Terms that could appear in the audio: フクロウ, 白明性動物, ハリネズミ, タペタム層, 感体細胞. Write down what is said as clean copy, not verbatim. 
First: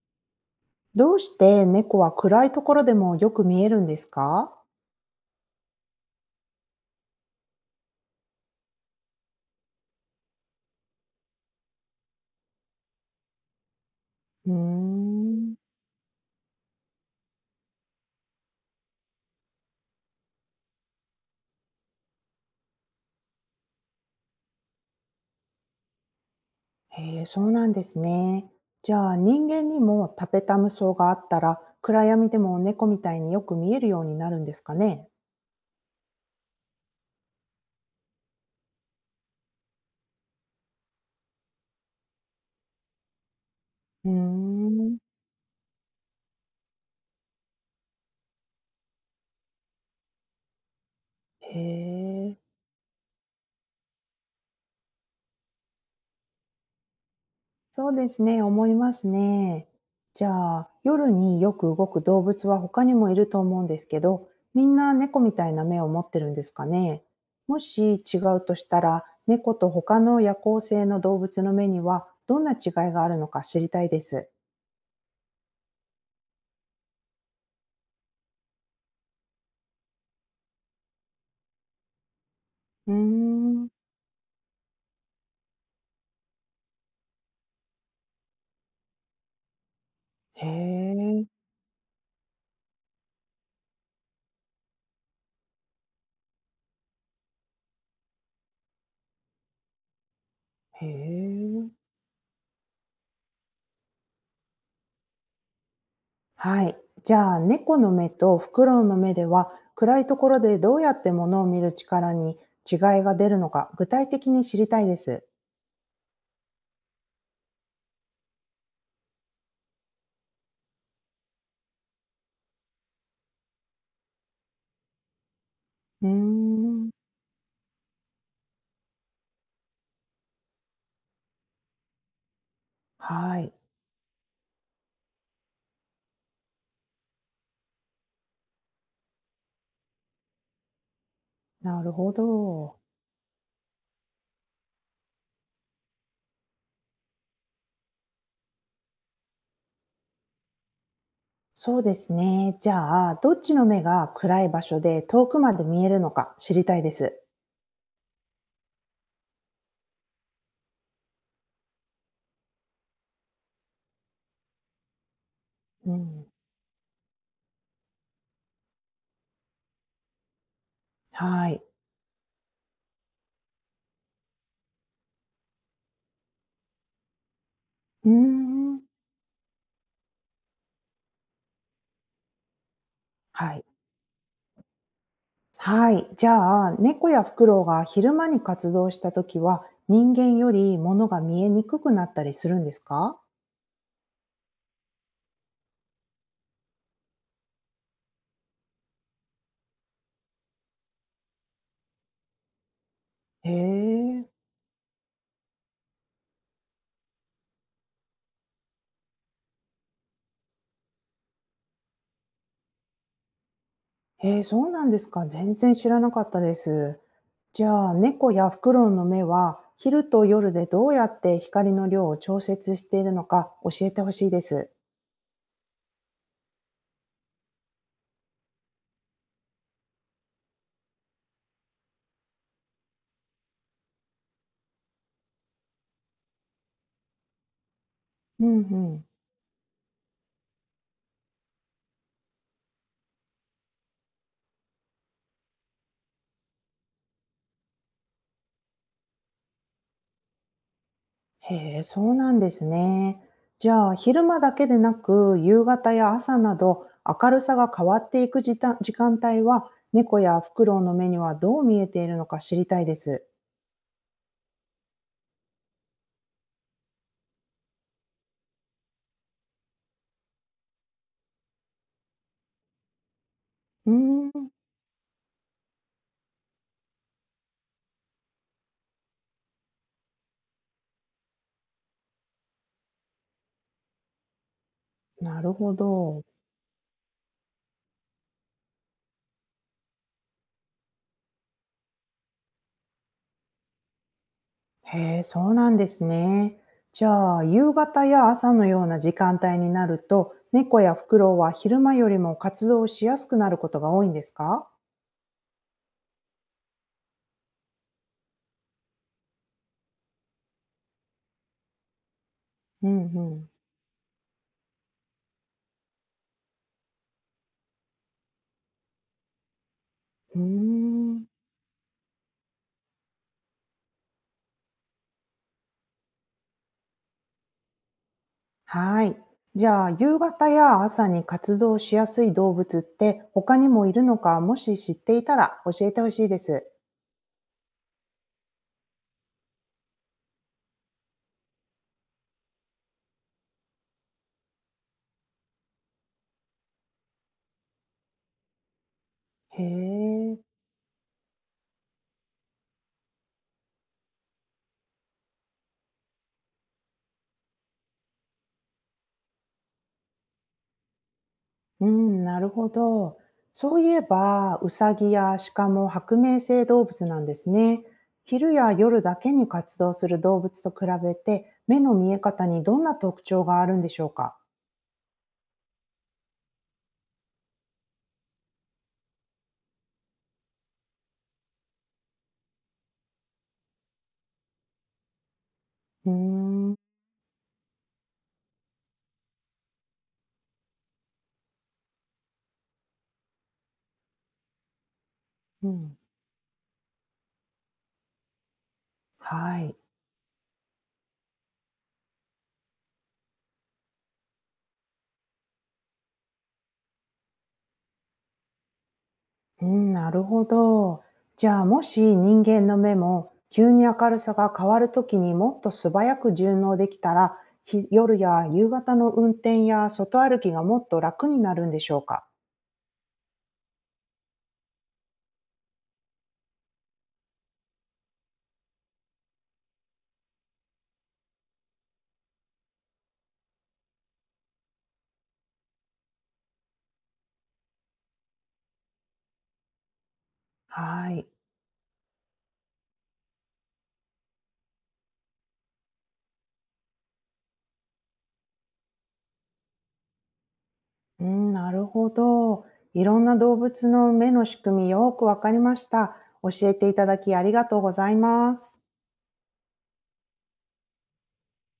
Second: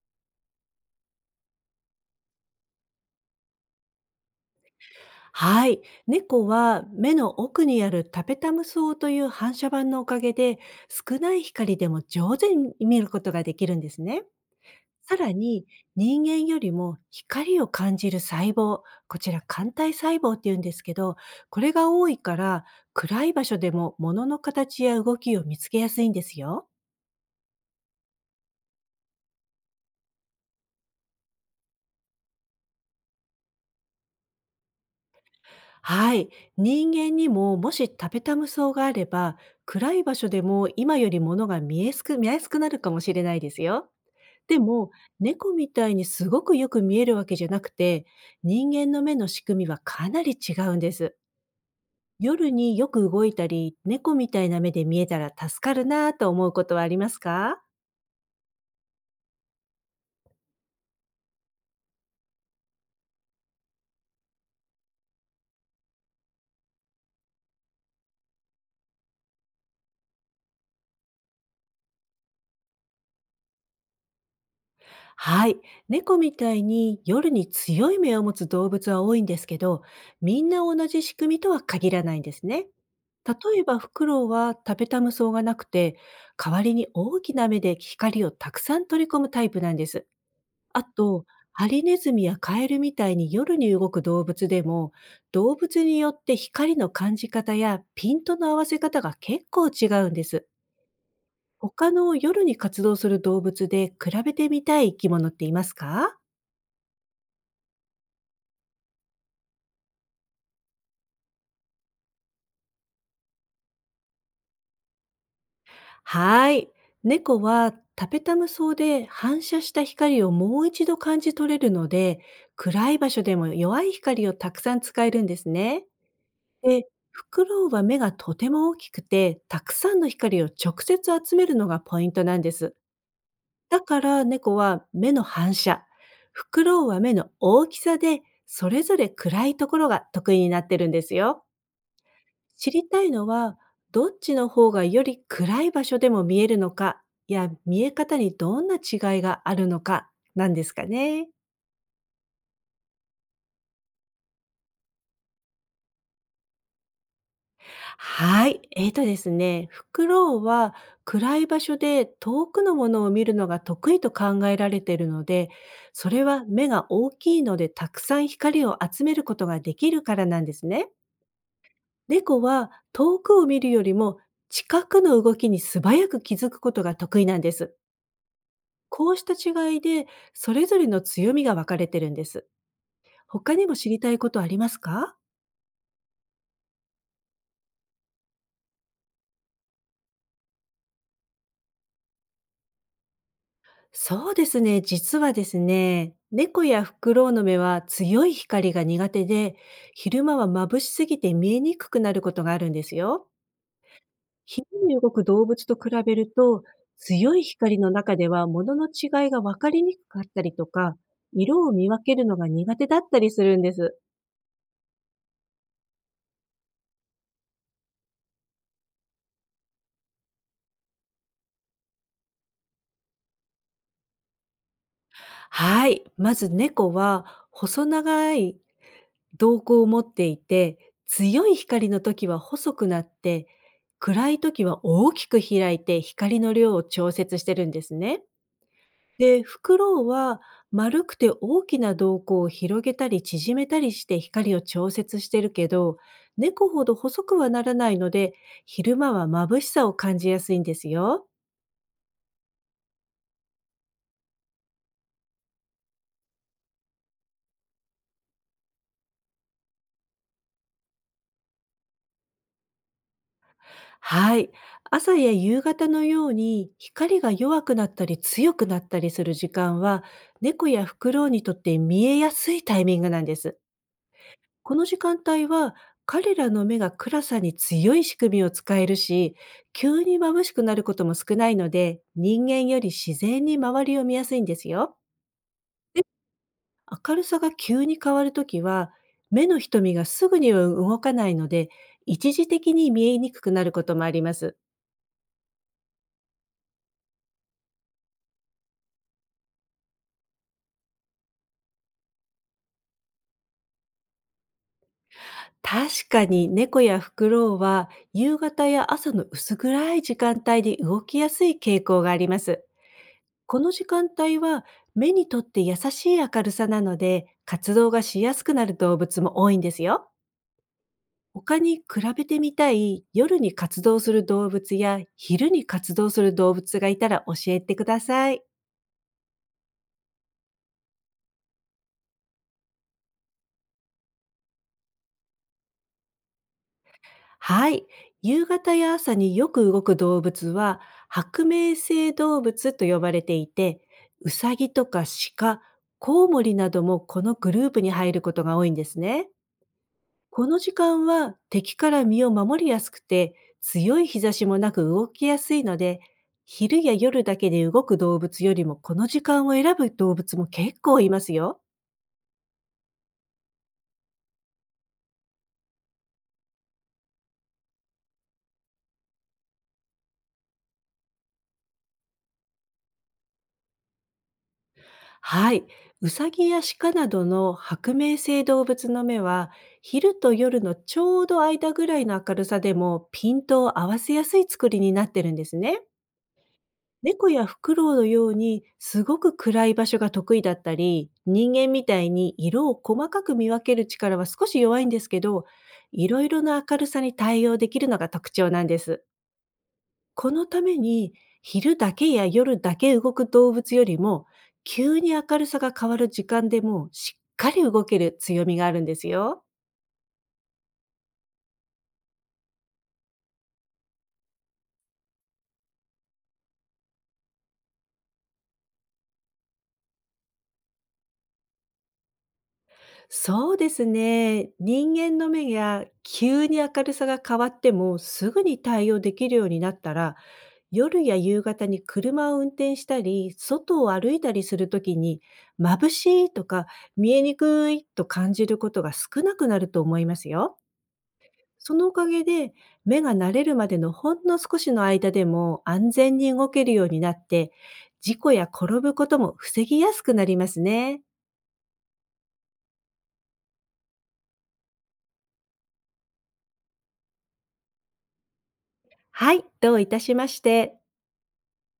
どうして猫は暗いところでもよく見えるんですか？はい。猫は目の奥にあるタペタム層という反射板のおかげで少ない光でも上手に見ることができるんですね。うーさらん。に人間よりも光を感じる細胞、こちら感体細胞って言うんですけど、これが多いから暗い場所でも物の形や動きを見つけやすいんですよ。へえ、そうなんですね。じゃあ人間にもタペタム層があったら暗闇でも猫みたいによく見えるようになるんですかね？はい。人間にももしタペタム層があれば暗い場所でも今より物が見えすく、見やすくなるかもしれないですよ。うーでも、ん。猫みたいにすごくよく見えるわけじゃなくて、人間の目の仕組みはかなり違うんです。へえ。夜によく動いたり、猫みたいな目で見えたら助かるなぁと思うことはありますか？そうですね、思いますね。じゃあ、夜によく動く動物は他にもいると思うんですけど、みんな猫みたいな目を持ってるんですかね。もし違うとしたら、猫と他の夜行性の動物の目にはどんな違いがあるのか知りたいです。はい。猫みたいに夜に強い目を持つ動物は多いんですけど、みんな同じ仕組みとは限らないんですね。うー例えん。ばフクロウはタペタム層がなくて、代わりに大きな目で光をたくさん取り込むタイプなんです。へあえ、と、ハリネズミやカエルみたいに夜に動く動物でも、動物によって光の感じ方やピントの合わせ方が結構違うんです。へえ。他の夜に活動する動物で比べてみたい生き物っていますか？はい。じゃあ、猫の目とフクロウの目では、暗いところでどうやって物を見る力に違いが出るのか、具体的に知りたいです。はい。猫はタペタム層で反射した光をもう一度感じ取れるので、暗い場所でも弱い光をたくさん使えるんですね。うーで、ん、フクロウは目がとても大きくて、たくさんの光を直接集めるのがポイントなんです。はい、だから猫は目の反射、フクロウは目の大きさで、それぞれ暗いところが得意になってるんですよ。なるほ知ど。りたいのは、どっちの方がより暗い場所でも見えるのか、や見え方にどんな違いがあるのかなんですかね。そうですね。じゃあ、どっちの目が暗い場所で遠くまで見えるのか知りたいです。はい。ですね、フクロウは暗い場所で遠くのものを見るのが得意と考えられているので、うそれん、は目が大きいのでたくさん光を集めることができるからなんですね。はい。猫は遠くを見るよりも近くの動きに素早く気づくことが得意なんです。うーん、こうした違いで、それぞれの強みが分かれてるんです。は他い。にも知りたいことありますか？はい。じゃあ、猫やフクロウが昼間に活動したときは、人間より物が見えにくくなったりするんですか？そうですね。実はですね、猫やフクロウの目は強い光が苦手で、昼間は眩しすぎて見えにくくなることがあるんですよ。へえ。昼に動く動物と比べると、強い光の中では物の違いが分かりにくかったりとか、色を見分けるのが苦手だったりするんです。へえ、そうなんですか。全然知らなかったです。じゃあ、猫やフクロウの目は、昼と夜でどうやって光の量を調節しているのか教えてほしいです。はい。まず猫は細長い瞳孔を持っていて、強い光の時は細くなって、暗い時は大きく開いて光の量を調節してるんですね。うんうん。で、フクロウは丸くて大きな瞳孔を広げたり縮めたりして光を調節してるけど、猫ほど細くはならないので、昼間は眩しさを感じやすいんですよ。へえ、そうなんですね。じゃあ、昼間だけでなく、夕方や朝など、明るさが変わっていく時間帯は、猫やフクロウの目にはどう見えているのか知りたいです。はい。朝や夕方のように光が弱くなったり強くなったりする時間は、猫やフクロウにとって見えやすいタイミングなんです。うーん、この時間帯は、彼らの目が暗さに強い仕組みを使えるし、急に眩しくなることも少ないので、人間より自然に周りを見やすいんですよ。なるほど。明るさが急に変わるときは、目の瞳がすぐには動かないので、一時的に見えにくくなることもあります。へえ、そうなんですね。じゃあ、夕方や朝のような時間帯になると、猫やフクロウは昼間よりも活動しやすくなることが多いんですか？確かに猫やフクロウは夕方や朝の薄暗い時間帯に動きやすい傾向があります。うんうん。この時間帯は、目にとって優しい明るさなので、活動がしやすくなる動物も多いんですよ。うーん。他に比べてみたい夜に活動する動物や昼に活動する動物がいたら教えてください。はい。じゃあ、夕方や朝に活動しやすい動物って他にもいるのか、もし知っていたら教えてほしいです。はい。夕方や朝によく動く動物は、白明性動物と呼ばれていて、ウサギとか鹿、コウモリなどもこのグループに入ることが多いんですね。へえ。この時間は敵から身を守りやすくて、強い日差しもなく動きやすいので、昼や夜だけで動く動物よりもこの時間を選ぶ動物も結構いますよ。うん、なるほど。そういえば、ウサギや鹿も白明性動物なんですね。昼や夜だけに活動する動物と比べて、目の見え方にどんな特徴があるんでしょうか？はい。ウサギやシカなどの白明性動物の目は、昼と夜のちょうど間ぐらいの明るさでもピントを合わせやすい作りになってるんですね。うーん、猫やフクロウのようにすごく暗い場所が得意だったり、人間みたいに色を細かく見分ける力は少し弱いんですけど、うん、いろいろな明るさに対応できるのが特徴なんです。はい。このために、昼だけや夜だけ動く動物よりも、急に明るさが変わる時間でもしっかり動ける強みがあるんですよ。うん、なるほど。じゃあ、もし人間の目も急に明るさが変わるときにもっと素早く順応できたら、夜や夕方の運転や外歩きがもっと楽になるんでしょうか？そうですね。人間の目や急に明るさが変わってもすぐに対応できるようになったら、夜や夕方に車を運転したり、外を歩いたりするときに、眩しいとか見えにくいと感じることが少なくなると思いますよ。はい。そのおかげで、目が慣れるまでのほんの少しの間でも安全に動けるようになって、事故や転ぶことも防ぎやすくなりますね。うん、なるほど。いろんな動物の目の仕組みよくわかりました。教えていただきありがとうございます。はい、どういたしまして。